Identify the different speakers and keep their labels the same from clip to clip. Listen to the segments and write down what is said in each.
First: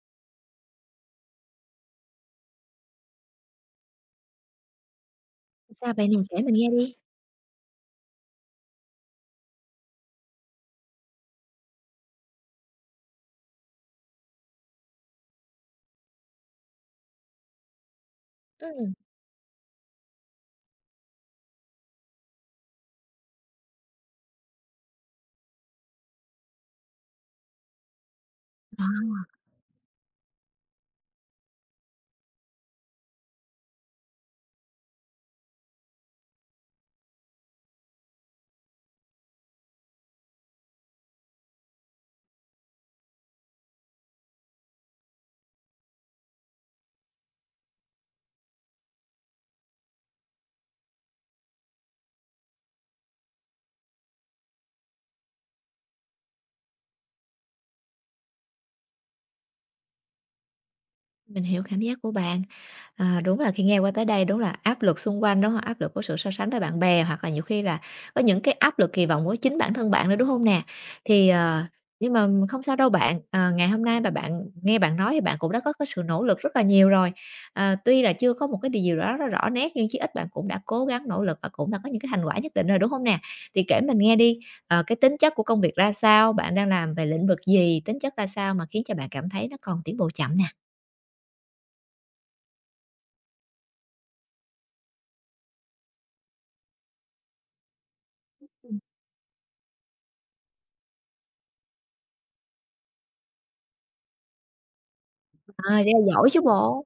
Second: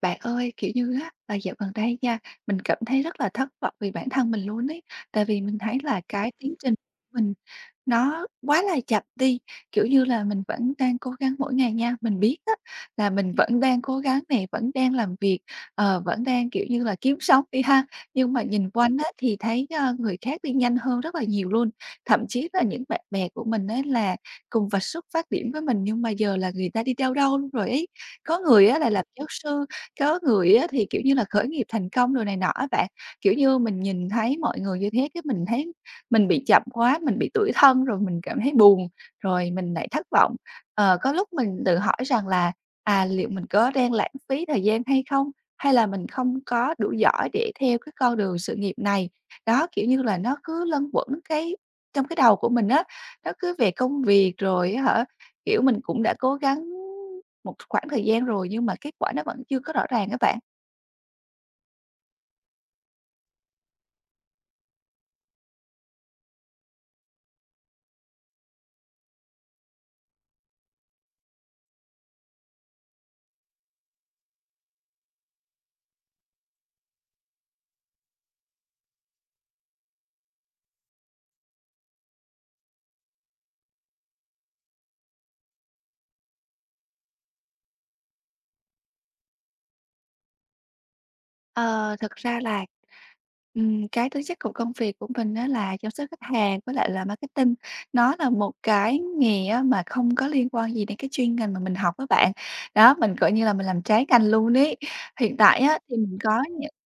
Speaker 1: Bạn ơi, kiểu như á, là dạo gần đây nha, mình cảm thấy rất là thất vọng vì bản thân mình luôn ấy. Tại vì mình thấy
Speaker 2: Sao
Speaker 1: là
Speaker 2: vậy nè?
Speaker 1: cái
Speaker 2: Kể
Speaker 1: tiến
Speaker 2: mình nghe
Speaker 1: trình
Speaker 2: đi.
Speaker 1: của mình nó quá là chậm đi, kiểu như là, mình vẫn đang cố gắng mỗi ngày nha, mình biết á là mình vẫn đang cố gắng nè, vẫn đang làm việc, vẫn đang, kiểu như là, kiếm sống đi ha, nhưng mà nhìn
Speaker 2: Ừm.
Speaker 1: quanh á thì thấy, người khác đi nhanh hơn rất là nhiều luôn. Thậm chí là những bạn bè của mình á là cùng vạch xuất phát điểm với mình nhưng mà giờ là người ta đi đâu đâu luôn rồi ấy. Có người á
Speaker 2: Ờ.
Speaker 1: là làm giáo sư, có người á thì, kiểu như là, khởi nghiệp thành công rồi này nọ á bạn. Kiểu như, mình nhìn thấy mọi người như thế cái mình thấy mình bị chậm quá, mình bị tủi thân, rồi mình cảm thấy buồn, rồi mình lại thất vọng. Ờ, có lúc mình tự hỏi rằng là, à, liệu mình có đang lãng phí thời gian hay không? Hay là mình không có đủ giỏi để theo cái con đường sự nghiệp này? Đó, kiểu như là, nó cứ lân quẩn cái trong cái đầu của mình á, nó cứ về công việc rồi á hả, kiểu, mình cũng đã cố gắng một khoảng thời gian rồi nhưng mà kết quả nó vẫn chưa có rõ ràng các bạn.
Speaker 2: Mình hiểu cảm giác của bạn. À, đúng là khi nghe qua tới đây đúng là áp lực xung quanh, đúng hông? Áp lực của sự so sánh với bạn bè hoặc là nhiều khi là có những cái áp lực kỳ vọng của chính bản thân bạn nữa, đúng không nè? Thì, nhưng mà không sao đâu bạn, à, ngày hôm nay mà bạn nghe bạn nói thì bạn cũng đã có cái sự nỗ lực rất là nhiều rồi. À, tuy là chưa có một cái điều gì đó nó rõ nét nhưng chí ít bạn cũng đã cố gắng nỗ lực và cũng đã có những cái thành quả nhất định rồi, đúng không nè? Thì kể mình nghe đi, cái tính chất của công việc ra sao? Bạn đang làm về lĩnh vực gì? Tính chất ra sao mà khiến cho bạn cảm thấy nó còn tiến bộ chậm nè?
Speaker 1: Ờ, thực ra là cái tính chất của công việc của mình á là chăm sóc khách hàng với lại là marketing. Nó là một cái nghề á mà không có liên quan gì đến cái chuyên ngành mà mình học các bạn. Đó, mình, coi như là, mình làm trái ngành luôn ấy. Hiện tại
Speaker 2: À,
Speaker 1: á
Speaker 2: vậy
Speaker 1: thì
Speaker 2: là
Speaker 1: mình
Speaker 2: giỏi chứ
Speaker 1: có những
Speaker 2: bộ.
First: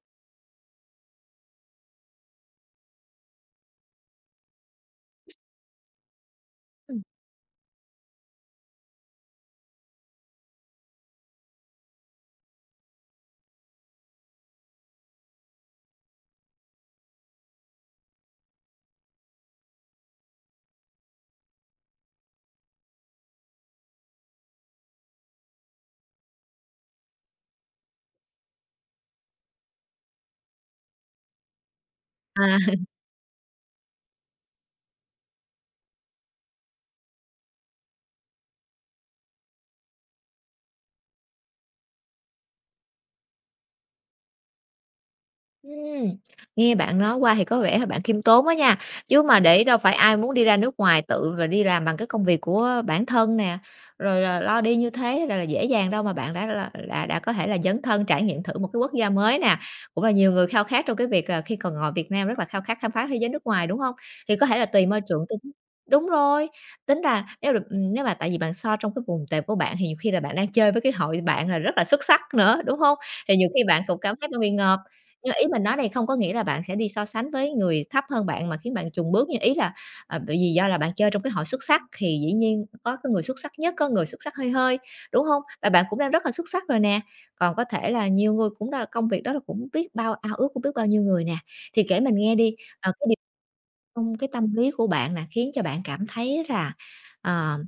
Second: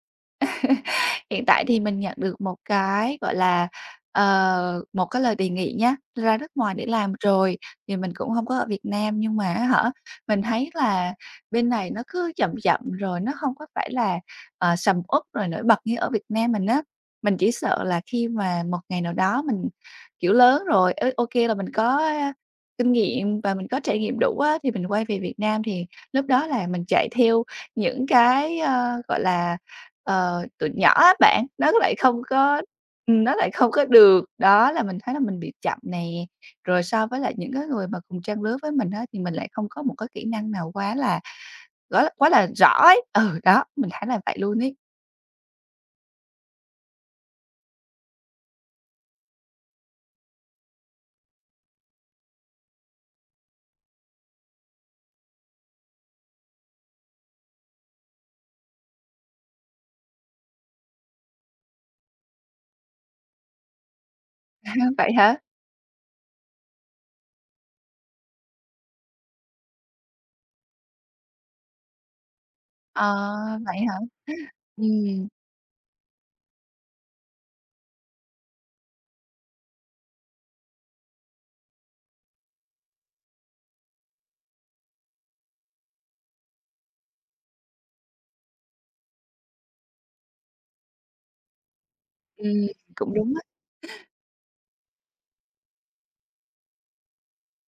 Speaker 1: Hiện tại thì mình nhận được một cái, gọi là, một cái lời đề nghị nhá, ra nước ngoài để
Speaker 2: Ừm.
Speaker 1: làm rồi, thì mình cũng không có ở Việt Nam, nhưng mà á hả, mình thấy là bên này nó cứ chậm chậm, rồi nó không có phải là, sầm uất rồi nổi bật như ở Việt Nam mình á. Mình chỉ sợ là khi mà một ngày nào đó mình, kiểu, lớn rồi, là mình có, kinh nghiệm và mình có trải nghiệm đủ á, thì mình quay về Việt Nam thì lúc đó là mình chạy theo những cái, gọi là tụi nhỏ á bạn,
Speaker 2: À,
Speaker 1: nó lại không có được. Đó, là mình thấy là mình bị chậm nè, rồi so với lại những cái người mà cùng trang lứa với mình á, thì mình lại không có một cái kỹ năng nào quá là gói là quá là rõ ấy. Ừ, đó, mình thấy là vậy luôn ấy.
Speaker 2: Ừm, nghe bạn nói qua thì có vẻ là bạn khiêm tốn đó nha, chứ mà để đâu phải ai muốn đi ra nước ngoài tự và đi làm bằng cái công việc của bản thân nè, rồi là lo đi như thế là dễ dàng đâu mà bạn đã có thể là dấn thân trải nghiệm thử một cái quốc gia mới nè, cũng là nhiều người khao khát trong cái việc là khi còn ngồi Việt Nam rất là khao khát khám phá thế giới nước ngoài, đúng không? Thì có thể là tùy môi
Speaker 1: Vậy
Speaker 2: trường
Speaker 1: hả?
Speaker 2: tính, đúng rồi, tính ra nếu được, nếu mà tại vì bạn so trong cái vùng tệp của bạn thì nhiều khi là bạn đang chơi với cái hội bạn là rất là xuất sắc nữa, đúng không?
Speaker 1: Ờ,
Speaker 2: Thì nhiều khi
Speaker 1: vậy
Speaker 2: bạn
Speaker 1: hả?
Speaker 2: cũng cảm thấy bạn bị ngợp.
Speaker 1: Ừm,
Speaker 2: Nhưng ý mình nói đây không có nghĩa là bạn sẽ đi so sánh với người thấp hơn bạn mà khiến bạn chùn bước, nhưng ý là, à, bởi vì do là bạn chơi trong cái hội xuất sắc thì dĩ nhiên có cái người xuất sắc nhất, có người xuất sắc hơi hơi, đúng không? Và bạn cũng đang rất là xuất sắc rồi nè, còn có thể là nhiều người cũng là công việc đó là cũng biết bao ao ước của biết bao nhiêu người nè. Thì kể mình nghe đi,
Speaker 1: ừm,
Speaker 2: cái
Speaker 1: Cũng
Speaker 2: điều
Speaker 1: đúng á.
Speaker 2: trong cái tâm lý của bạn là khiến cho bạn cảm thấy là, ờ,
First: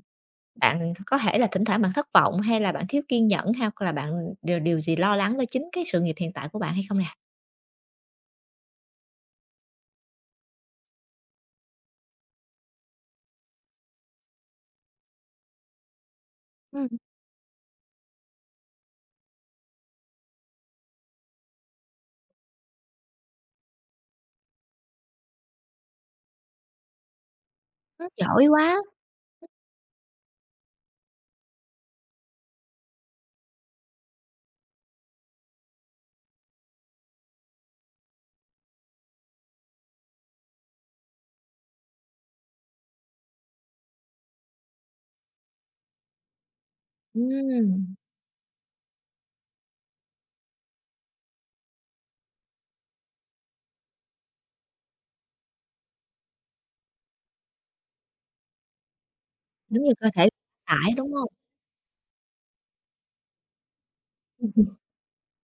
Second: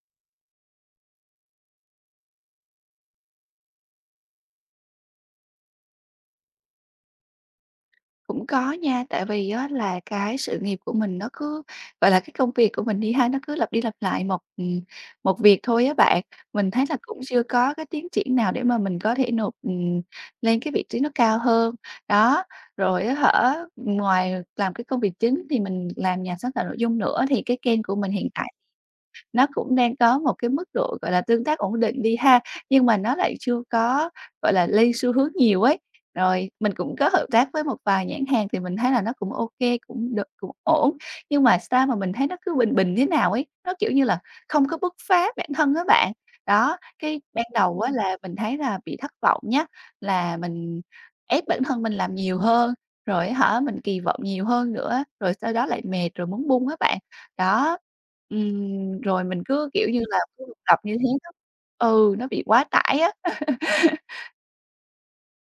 Speaker 2: bạn có thể là thỉnh thoảng bạn thất vọng, hay là bạn thiếu kiên nhẫn, hoặc là bạn điều điều gì lo lắng với chính cái sự nghiệp hiện tại của bạn hay không nè?
Speaker 1: Cũng có nha, tại vì á là cái sự nghiệp của mình nó cứ, gọi là, cái công việc của mình đi ha, nó cứ lặp đi lặp lại một việc thôi á bạn. Mình thấy là cũng chưa có cái tiến triển nào để mà mình có thể nộp, lên cái vị trí nó cao hơn. Đó, rồi á hả, ngoài làm cái công việc chính thì mình làm nhà sáng tạo nội dung nữa, thì cái kênh của
Speaker 2: Ưm,
Speaker 1: mình hiện
Speaker 2: giỏi
Speaker 1: tại
Speaker 2: quá!
Speaker 1: nó cũng đang có một cái mức độ, gọi là, tương tác ổn định đi ha, nhưng mà nó lại chưa có, gọi là, lên xu hướng nhiều ấy. Rồi mình cũng có hợp tác với một vài nhãn hàng thì mình thấy là nó cũng ok, cũng được, cũng ổn, nhưng mà sao mà mình thấy nó cứ bình bình thế nào ấy, nó, kiểu như là, không có bứt phá bản thân á bạn. Đó, cái ban đầu á
Speaker 2: Ừm,
Speaker 1: là mình thấy là bị thất vọng nhá, là mình ép bản thân mình làm nhiều hơn, rồi á hả, mình kỳ vọng nhiều hơn nữa, rồi sau đó lại mệt rồi muốn buông á bạn. Đó, rồi mình cứ,
Speaker 2: giống
Speaker 1: kiểu
Speaker 2: như
Speaker 1: như
Speaker 2: cơ
Speaker 1: là,
Speaker 2: thể
Speaker 1: cứ lặp
Speaker 2: tải,
Speaker 1: như thế
Speaker 2: đúng
Speaker 1: đó.
Speaker 2: hông?
Speaker 1: Ừ, nó bị quá tải á.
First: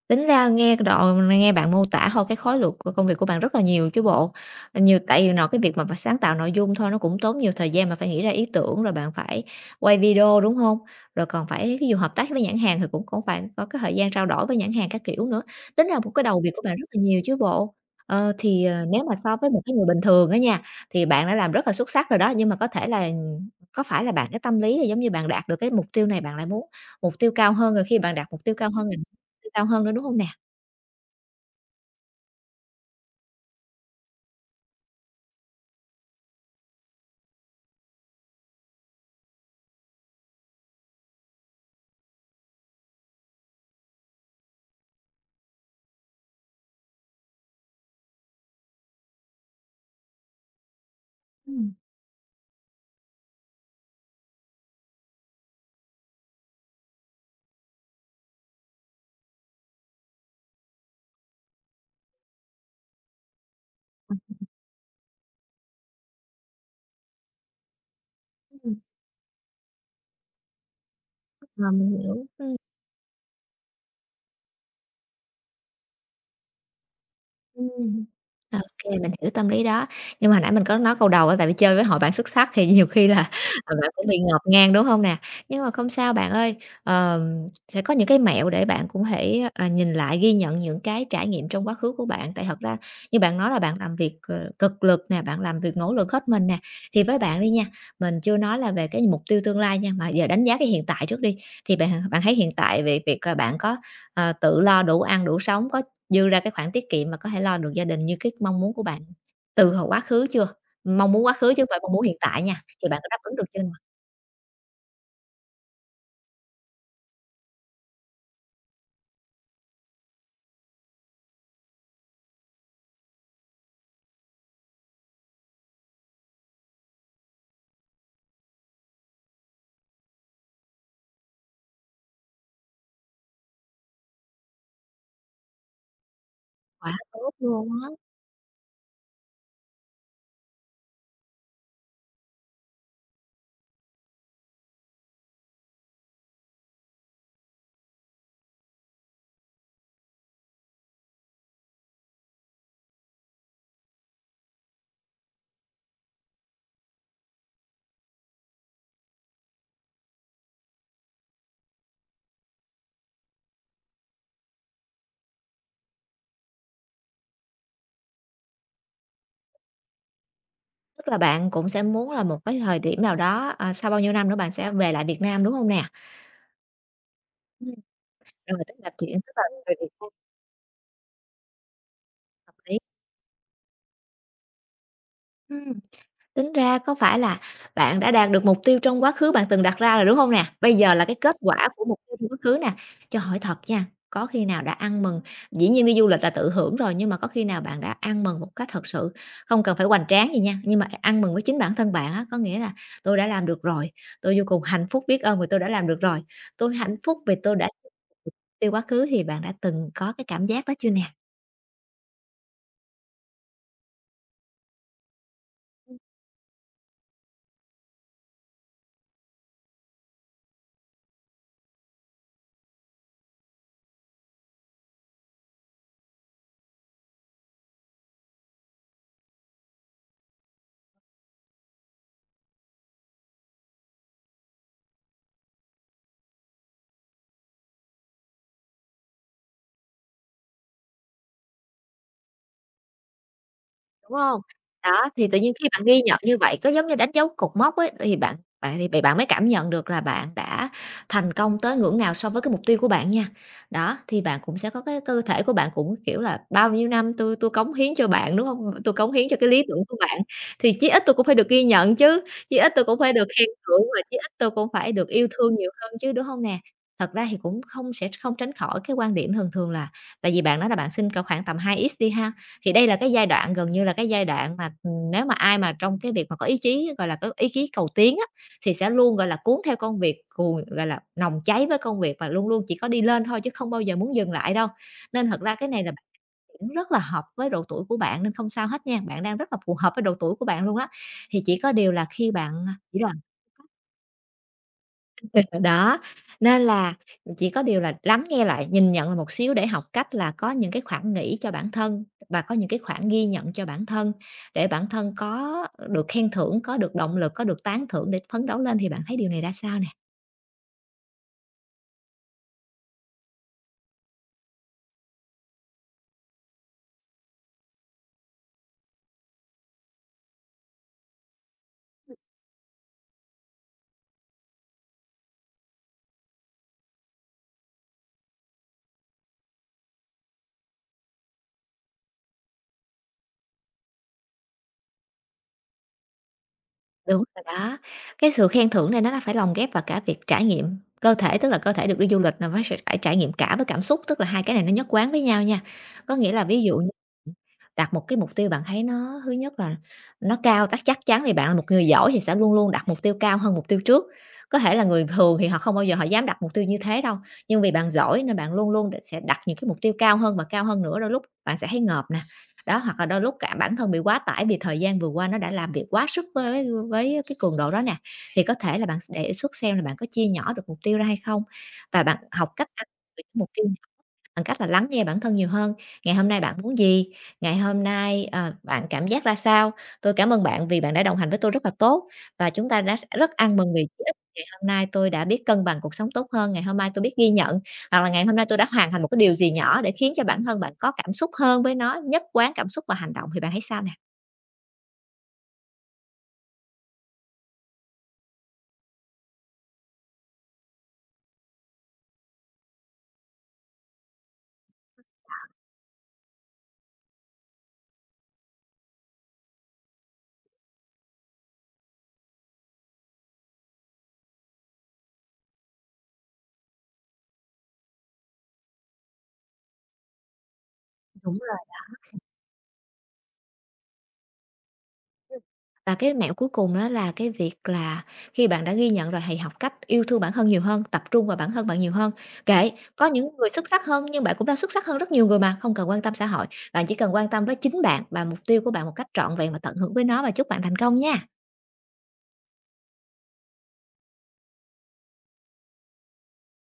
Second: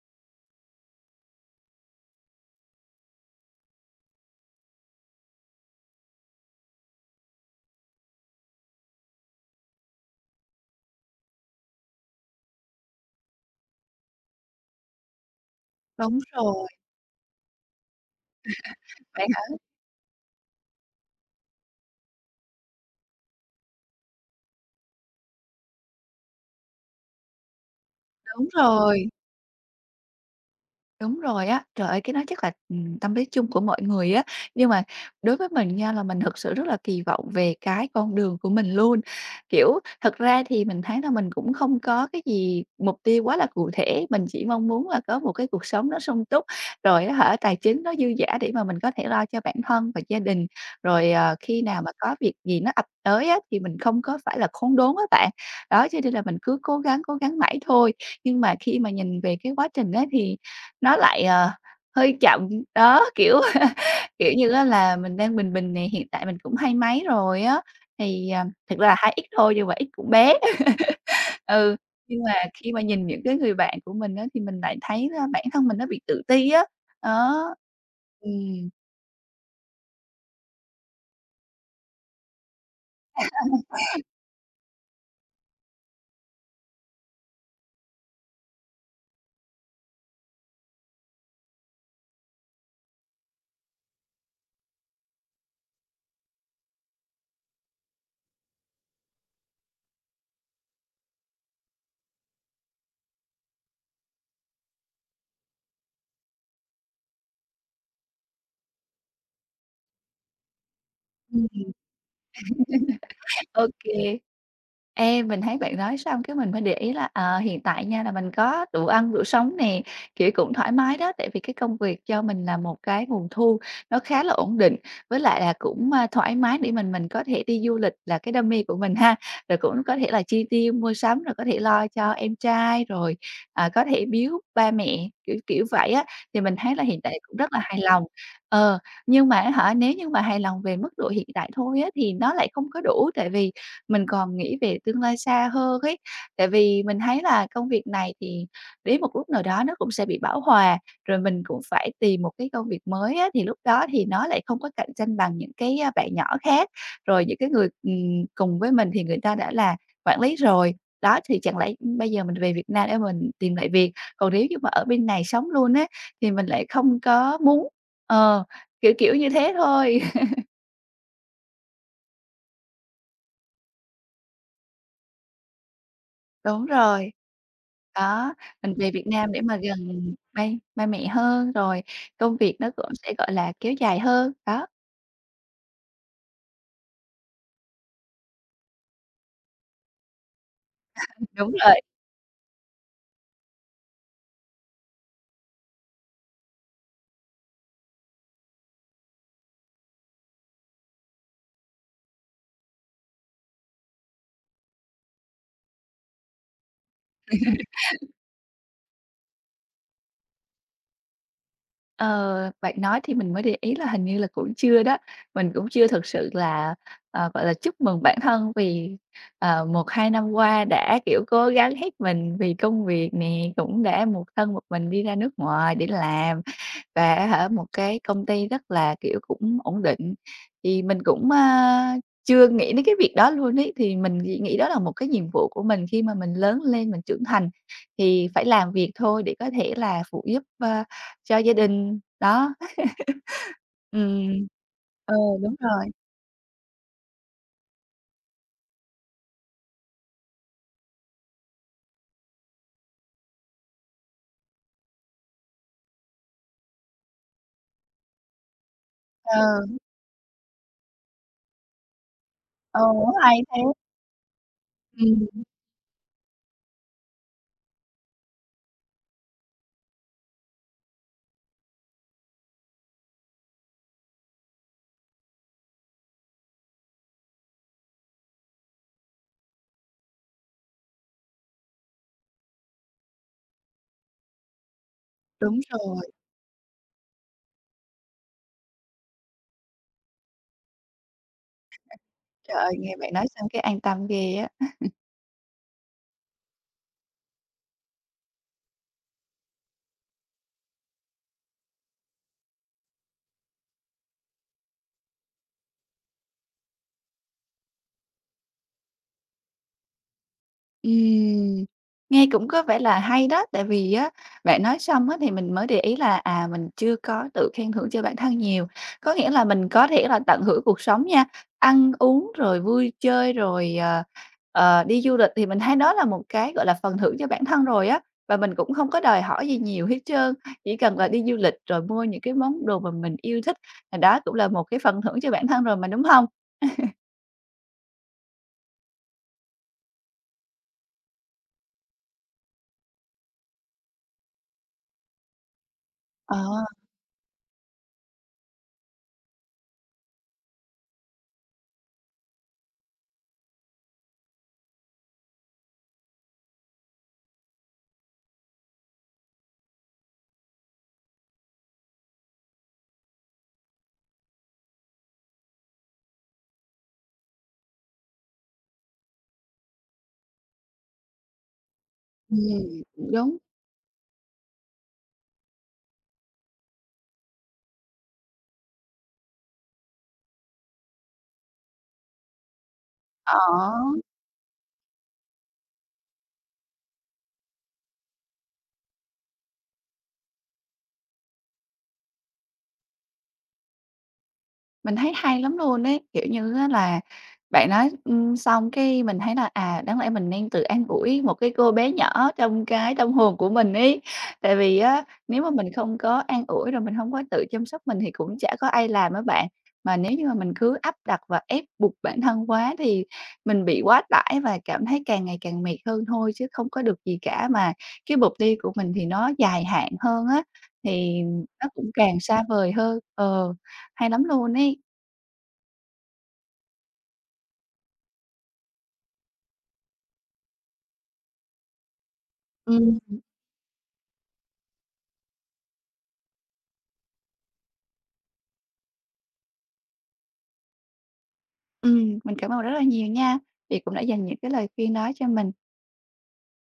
Speaker 2: Tính ra nghe bạn mô tả thôi cái khối lượng của công việc của bạn rất là nhiều chứ bộ. Ờ, nhiều tại vì nội cái việc mà phải sáng tạo nội dung thôi nó cũng tốn nhiều thời gian mà phải nghĩ ra ý tưởng, rồi bạn phải quay video, đúng không? Rồi còn phải thí dụ hợp tác với nhãn hàng thì cũng cũng phải có cái thời gian trao đổi với nhãn hàng các kiểu nữa. Tính ra một
Speaker 1: Đúng
Speaker 2: cái đầu việc của
Speaker 1: rồi,
Speaker 2: bạn rất là nhiều chứ bộ. Ờ, thì, nếu mà
Speaker 1: bạn
Speaker 2: so
Speaker 1: hả?
Speaker 2: với một cái người bình thường á nha, thì bạn đã làm rất là xuất sắc rồi đó, nhưng mà có phải là bạn cái tâm lý là giống như bạn đạt được cái mục tiêu này bạn lại muốn mục tiêu cao hơn, rồi khi bạn đạt mục
Speaker 1: Đúng
Speaker 2: tiêu
Speaker 1: rồi.
Speaker 2: cao hơn nữa, đúng hông nè?
Speaker 1: Đúng rồi á. Trời ơi, cái đó chắc là, tâm lý chung của mọi người á. Nhưng mà đối với mình nha, là mình thực sự rất là kỳ vọng về cái con đường của mình luôn. Kiểu, thật ra thì mình thấy là mình cũng không có cái gì mục tiêu quá là cụ thể, mình chỉ mong muốn là có một cái cuộc sống nó sung túc, rồi á hả, tài chính nó dư dả để mà mình có thể lo cho bản thân và gia đình. Rồi, khi
Speaker 2: Ừm,
Speaker 1: nào mà có việc gì nó ập tới á, thì mình không có phải là khốn đốn á bạn. Đó, cho nên là mình cứ cố gắng mãi thôi. Nhưng mà khi mà nhìn về cái quá trình á thì nó lại, hơi chậm, đó, kiểu, kiểu như á là mình đang bình bình nè, hiện tại mình cũng 2 mấy rồi á, thì, à,
Speaker 2: ừm.
Speaker 1: thực ra là hai x thôi nhưng mà X cũng bé.
Speaker 2: Ờ,
Speaker 1: Ừ,
Speaker 2: mình
Speaker 1: nhưng
Speaker 2: hiểu,
Speaker 1: mà
Speaker 2: ừm.
Speaker 1: khi mà nhìn những cái người bạn của mình á thì mình lại thấy, bản thân mình nó bị tự ti á, đó.
Speaker 2: Ừm.
Speaker 1: Ừm.
Speaker 2: Ô, mình hiểu tâm lý đó. Nhưng mà hồi nãy mình có nói câu đầu á, tại vì chơi với hội bạn xuất sắc thì nhiều khi là, bạn cũng bị ngộp ngang, đúng hông nè? Nhưng mà không sao bạn ơi, sẽ có những cái mẹo để bạn cũng thể, à, nhìn lại, ghi nhận những cái trải nghiệm trong quá khứ của bạn. Tại thật ra như bạn nói là bạn làm việc, cực lực nè, bạn làm việc nỗ lực hết mình nè, thì với bạn đi nha, mình chưa nói là về cái mục tiêu tương lai nha, mà giờ đánh giá cái hiện tại trước đi. Thì bạn bạn thấy hiện tại về việc, à, bạn có, tự lo đủ ăn đủ sống, có dư ra cái khoản tiết kiệm mà có thể lo được gia đình như cái mong muốn của bạn từ hồi quá khứ chưa? Mong muốn quá khứ chứ không phải mong muốn hiện tại nha, thì
Speaker 1: Ừm.
Speaker 2: bạn có đáp ứng được chưa
Speaker 1: Ô
Speaker 2: nè?
Speaker 1: kê. Ê, mình thấy bạn nói xong cái mình mới để ý là, hiện tại nha là mình có đủ ăn đủ sống nè, kiểu, cũng thoải mái đó, tại vì cái công việc cho mình là một cái nguồn thu nó khá là ổn định, với lại là cũng, thoải mái để mình có thể đi du lịch là cái đam mê của mình ha, rồi cũng có thể là chi tiêu mua sắm, rồi có thể lo cho em trai, rồi, à, có thể biếu ba mẹ, kiểu vậy á. Thì mình thấy là
Speaker 2: Quá
Speaker 1: hiện tại
Speaker 2: tốt
Speaker 1: cũng rất là
Speaker 2: luôn
Speaker 1: hài
Speaker 2: á!
Speaker 1: lòng. Ờ. Nhưng mà á hả, nếu như mà hài lòng về mức độ hiện tại thôi á, thì nó lại không có đủ, tại vì mình còn nghĩ về tương lai xa hơn ấy. Tại vì mình thấy là công việc này thì đến một lúc nào đó nó cũng sẽ bị bão hòa, rồi mình cũng phải tìm một cái công việc mới á, thì lúc đó thì nó lại không có cạnh tranh bằng những cái, bạn nhỏ khác. Rồi những cái người, cùng với mình thì người ta đã là quản lý rồi, đó, thì chẳng lẽ, bây giờ mình về Việt Nam để mình tìm lại việc, còn nếu như mà ở bên này sống luôn á, thì mình lại không có muốn. Ờ. Kiểu như thế thôi.
Speaker 2: Tức là bạn cũng sẽ muốn là một cái thời điểm nào đó, à, sau bao nhiêu năm nữa bạn sẽ về lại Việt Nam, đúng không nè?
Speaker 1: Đúng rồi.
Speaker 2: Ừm,
Speaker 1: Đó,
Speaker 2: rồi,
Speaker 1: mình về Việt Nam
Speaker 2: tức
Speaker 1: để
Speaker 2: là
Speaker 1: mà
Speaker 2: về Việt Nam
Speaker 1: gần ba ba mẹ hơn, rồi công
Speaker 2: hợp
Speaker 1: việc nó
Speaker 2: lý.
Speaker 1: cũng sẽ, gọi là, kéo dài hơn. Đó,
Speaker 2: Ừm. Tính ra có phải là bạn đã đạt được mục tiêu trong quá khứ bạn từng đặt ra rồi, đúng không nè? Bây giờ là cái kết
Speaker 1: đúng
Speaker 2: quả
Speaker 1: rồi.
Speaker 2: của mục tiêu trong quá khứ nè. Cho hỏi thật nha, có khi nào đã ăn mừng dĩ nhiên đi du lịch là tự hưởng rồi, nhưng mà có khi nào bạn đã ăn mừng một cách thật sự, không cần phải hoành tráng gì nha, nhưng mà ăn mừng với chính bản thân bạn á, có nghĩa là "Tôi đã làm được rồi, tôi vô cùng hạnh phúc, biết ơn vì tôi đã làm được rồi, tôi hạnh phúc vì tôi đã tiêu quá khứ." thì bạn đã từng có cái cảm giác đó chưa nè?
Speaker 1: Ờ, bạn nói thì mình mới để ý là hình như là cũng chưa đó, mình cũng chưa thực sự là, gọi là, chúc mừng bản thân vì, 1, 2 năm qua đã, kiểu, cố gắng hết mình vì công việc nè, cũng đã một thân một mình đi ra nước ngoài để làm. Và á hả, một cái công ty rất là, kiểu, cũng ổn định, thì mình cũng, chưa nghĩ đến cái việc đó luôn ấy. Thì mình chỉ nghĩ đó là một cái nhiệm vụ của mình khi mà mình lớn lên, mình trưởng thành thì phải làm việc thôi để có thể là phụ giúp, cho gia đình, đó.
Speaker 2: Đúng
Speaker 1: Ừm.
Speaker 2: hông? Đó,
Speaker 1: Ừ, Ờ,
Speaker 2: thì tự nhiên
Speaker 1: đúng
Speaker 2: khi bạn
Speaker 1: rồi,
Speaker 2: ghi nhận như vậy, có giống như đánh dấu cột mốc ấy, thì bạn bạn thì bạn mới cảm nhận được là bạn đã thành công tới ngưỡng nào so với cái mục tiêu của bạn nha. Đó, thì bạn cũng sẽ có cái cơ thể của bạn cũng, kiểu là, bao nhiêu năm tui tui cống hiến cho bạn, đúng hông? Tui cống hiến cho
Speaker 1: ờ,
Speaker 2: cái lý tưởng của bạn, thì chí ít tui cũng phải được ghi nhận chứ, chí ít
Speaker 1: ừ,
Speaker 2: tui cũng phải được
Speaker 1: hay
Speaker 2: khen
Speaker 1: thế.
Speaker 2: thưởng và chí ít tui cũng phải được yêu
Speaker 1: Ừm,
Speaker 2: thương nhiều hơn chứ, đúng hông nè? Thật ra thì cũng không sẽ không tránh khỏi cái quan điểm thường thường là tại vì bạn nói là bạn xin cỡ khoảng tầm hai x đi ha, thì đây là cái giai đoạn gần như là cái giai đoạn mà, nếu mà ai mà trong cái việc mà có ý chí, gọi là, có ý chí cầu tiến á, thì sẽ luôn, gọi là, cuốn theo công việc, cuồng gọi là, nồng cháy với công việc và luôn luôn chỉ có đi lên thôi chứ không bao giờ muốn dừng lại đâu. Nên thật ra
Speaker 1: đúng
Speaker 2: cái này là bạn
Speaker 1: rồi.
Speaker 2: cũng rất là hợp với độ tuổi của bạn nên không sao hết nha, bạn đang rất là phù hợp với độ tuổi của bạn luôn á. Thì chỉ có điều là khi
Speaker 1: Trời
Speaker 2: bạn,
Speaker 1: ơi,
Speaker 2: à,
Speaker 1: nghe
Speaker 2: chỉ
Speaker 1: bạn
Speaker 2: là
Speaker 1: nói xong cái an tâm ghê á.
Speaker 2: Đó, nên là chỉ có điều là lắng nghe lại, nhìn nhận lại một xíu để học cách là có những cái khoảng nghỉ cho bản thân và có những cái khoảng ghi nhận cho bản thân, để bản thân có được khen thưởng, có được động lực, có được tán thưởng để phấn đấu lên, thì bạn thấy điều này ra sao nè?
Speaker 1: Ừm, nghe cũng có vẻ là hay đó, tại vì á, bạn nói xong á thì mình mới để ý là, à, mình chưa có tự khen thưởng cho bản thân nhiều. Có nghĩa là mình có thể là tận hưởng cuộc sống nha, ăn uống rồi vui chơi rồi, đi du lịch thì mình thấy đó là một cái, gọi là, phần thưởng cho bản thân rồi á, và mình cũng không có đòi hỏi gì nhiều hết trơn. Chỉ cần là đi du lịch rồi mua những cái món đồ mà mình yêu thích là đó cũng là một cái phần thưởng cho bản thân rồi mà, đúng không?
Speaker 2: Đúng rồi đó. Cái sự khen thưởng này nó đã phải lồng ghép vào cả việc trải nghiệm cơ thể, tức là cơ thể được đi du lịch là nó phải trải nghiệm cả với cảm xúc, tức là hai cái này nó nhất quán với nhau nha. Có nghĩa
Speaker 1: Ờ,
Speaker 2: là ví dụ như đặt một cái mục tiêu bạn thấy nó thứ nhất là nó cao chắc chắc chắn thì bạn là một người giỏi thì sẽ luôn luôn đặt mục tiêu cao hơn mục tiêu trước. Có thể là người thường thì họ không bao giờ họ dám đặt mục tiêu như thế đâu, nhưng vì bạn giỏi nên bạn luôn luôn sẽ đặt những cái mục tiêu cao hơn và cao hơn nữa, đôi lúc bạn sẽ thấy ngợp nè. Đó, hoặc là đôi lúc cả bản thân bị quá tải vì thời gian vừa qua nó đã làm việc quá sức với cái cường độ đó nè, thì có thể là bạn đề xuất xem là bạn có chia nhỏ được mục tiêu ra hay không? Và bạn học
Speaker 1: ừm,
Speaker 2: cách ăn
Speaker 1: cũng
Speaker 2: được cái
Speaker 1: đúng.
Speaker 2: mục tiêu bằng cách là lắng nghe bản thân nhiều hơn. Ngày hôm nay bạn muốn gì? Ngày hôm nay, bạn cảm giác ra sao? Tôi cảm ơn bạn vì bạn đã đồng hành với tôi rất là tốt và chúng ta đã rất
Speaker 1: Ờ.
Speaker 2: ăn mừng vì chí ít ngày hôm nay tôi đã biết cân bằng cuộc sống tốt hơn, ngày hôm nay tôi biết ghi nhận, hoặc là ngày hôm nay tôi đã hoàn thành một cái điều gì nhỏ để khiến cho bản thân bạn có cảm xúc hơn với nó, nhất quán cảm xúc và hành động thì bạn thấy sao nè?
Speaker 1: Mình thấy hay lắm luôn ấy, kiểu như á là, bạn nói, xong cái mình thấy là, à, đáng lẽ mình nên tự an ủi một cái cô bé nhỏ trong cái tâm hồn của mình ấy. Tại vì á, nếu mà mình không có an ủi rồi mình không có tự chăm sóc mình thì cũng chả có ai làm á bạn. Mà nếu như mà mình cứ áp đặt và ép buộc bản thân quá thì mình bị quá tải và cảm thấy càng ngày càng mệt hơn thôi chứ không có được gì cả. Mà cái mục tiêu của mình thì nó dài hạn hơn á, thì
Speaker 2: Đúng rồi.
Speaker 1: nó cũng càng xa vời hơn. Ờ, hay lắm luôn ấy.
Speaker 2: Và cái mẹo cuối cùng đó là cái việc là khi bạn đã ghi nhận rồi hãy học cách yêu thương bản thân nhiều hơn, tập trung vào bản thân bạn nhiều hơn. Kệ,
Speaker 1: Ừm,
Speaker 2: có những người xuất sắc hơn nhưng bạn cũng đã xuất sắc hơn rất nhiều người mà, không cần quan tâm xã hội, bạn chỉ cần quan tâm với chính bạn và mục tiêu của bạn một cách trọn vẹn và tận hưởng với nó và chúc bạn thành công nha.
Speaker 1: ừm, mình cảm ơn rất là nhiều nha, vì cũng đã dành những cái lời khuyên đó cho mình.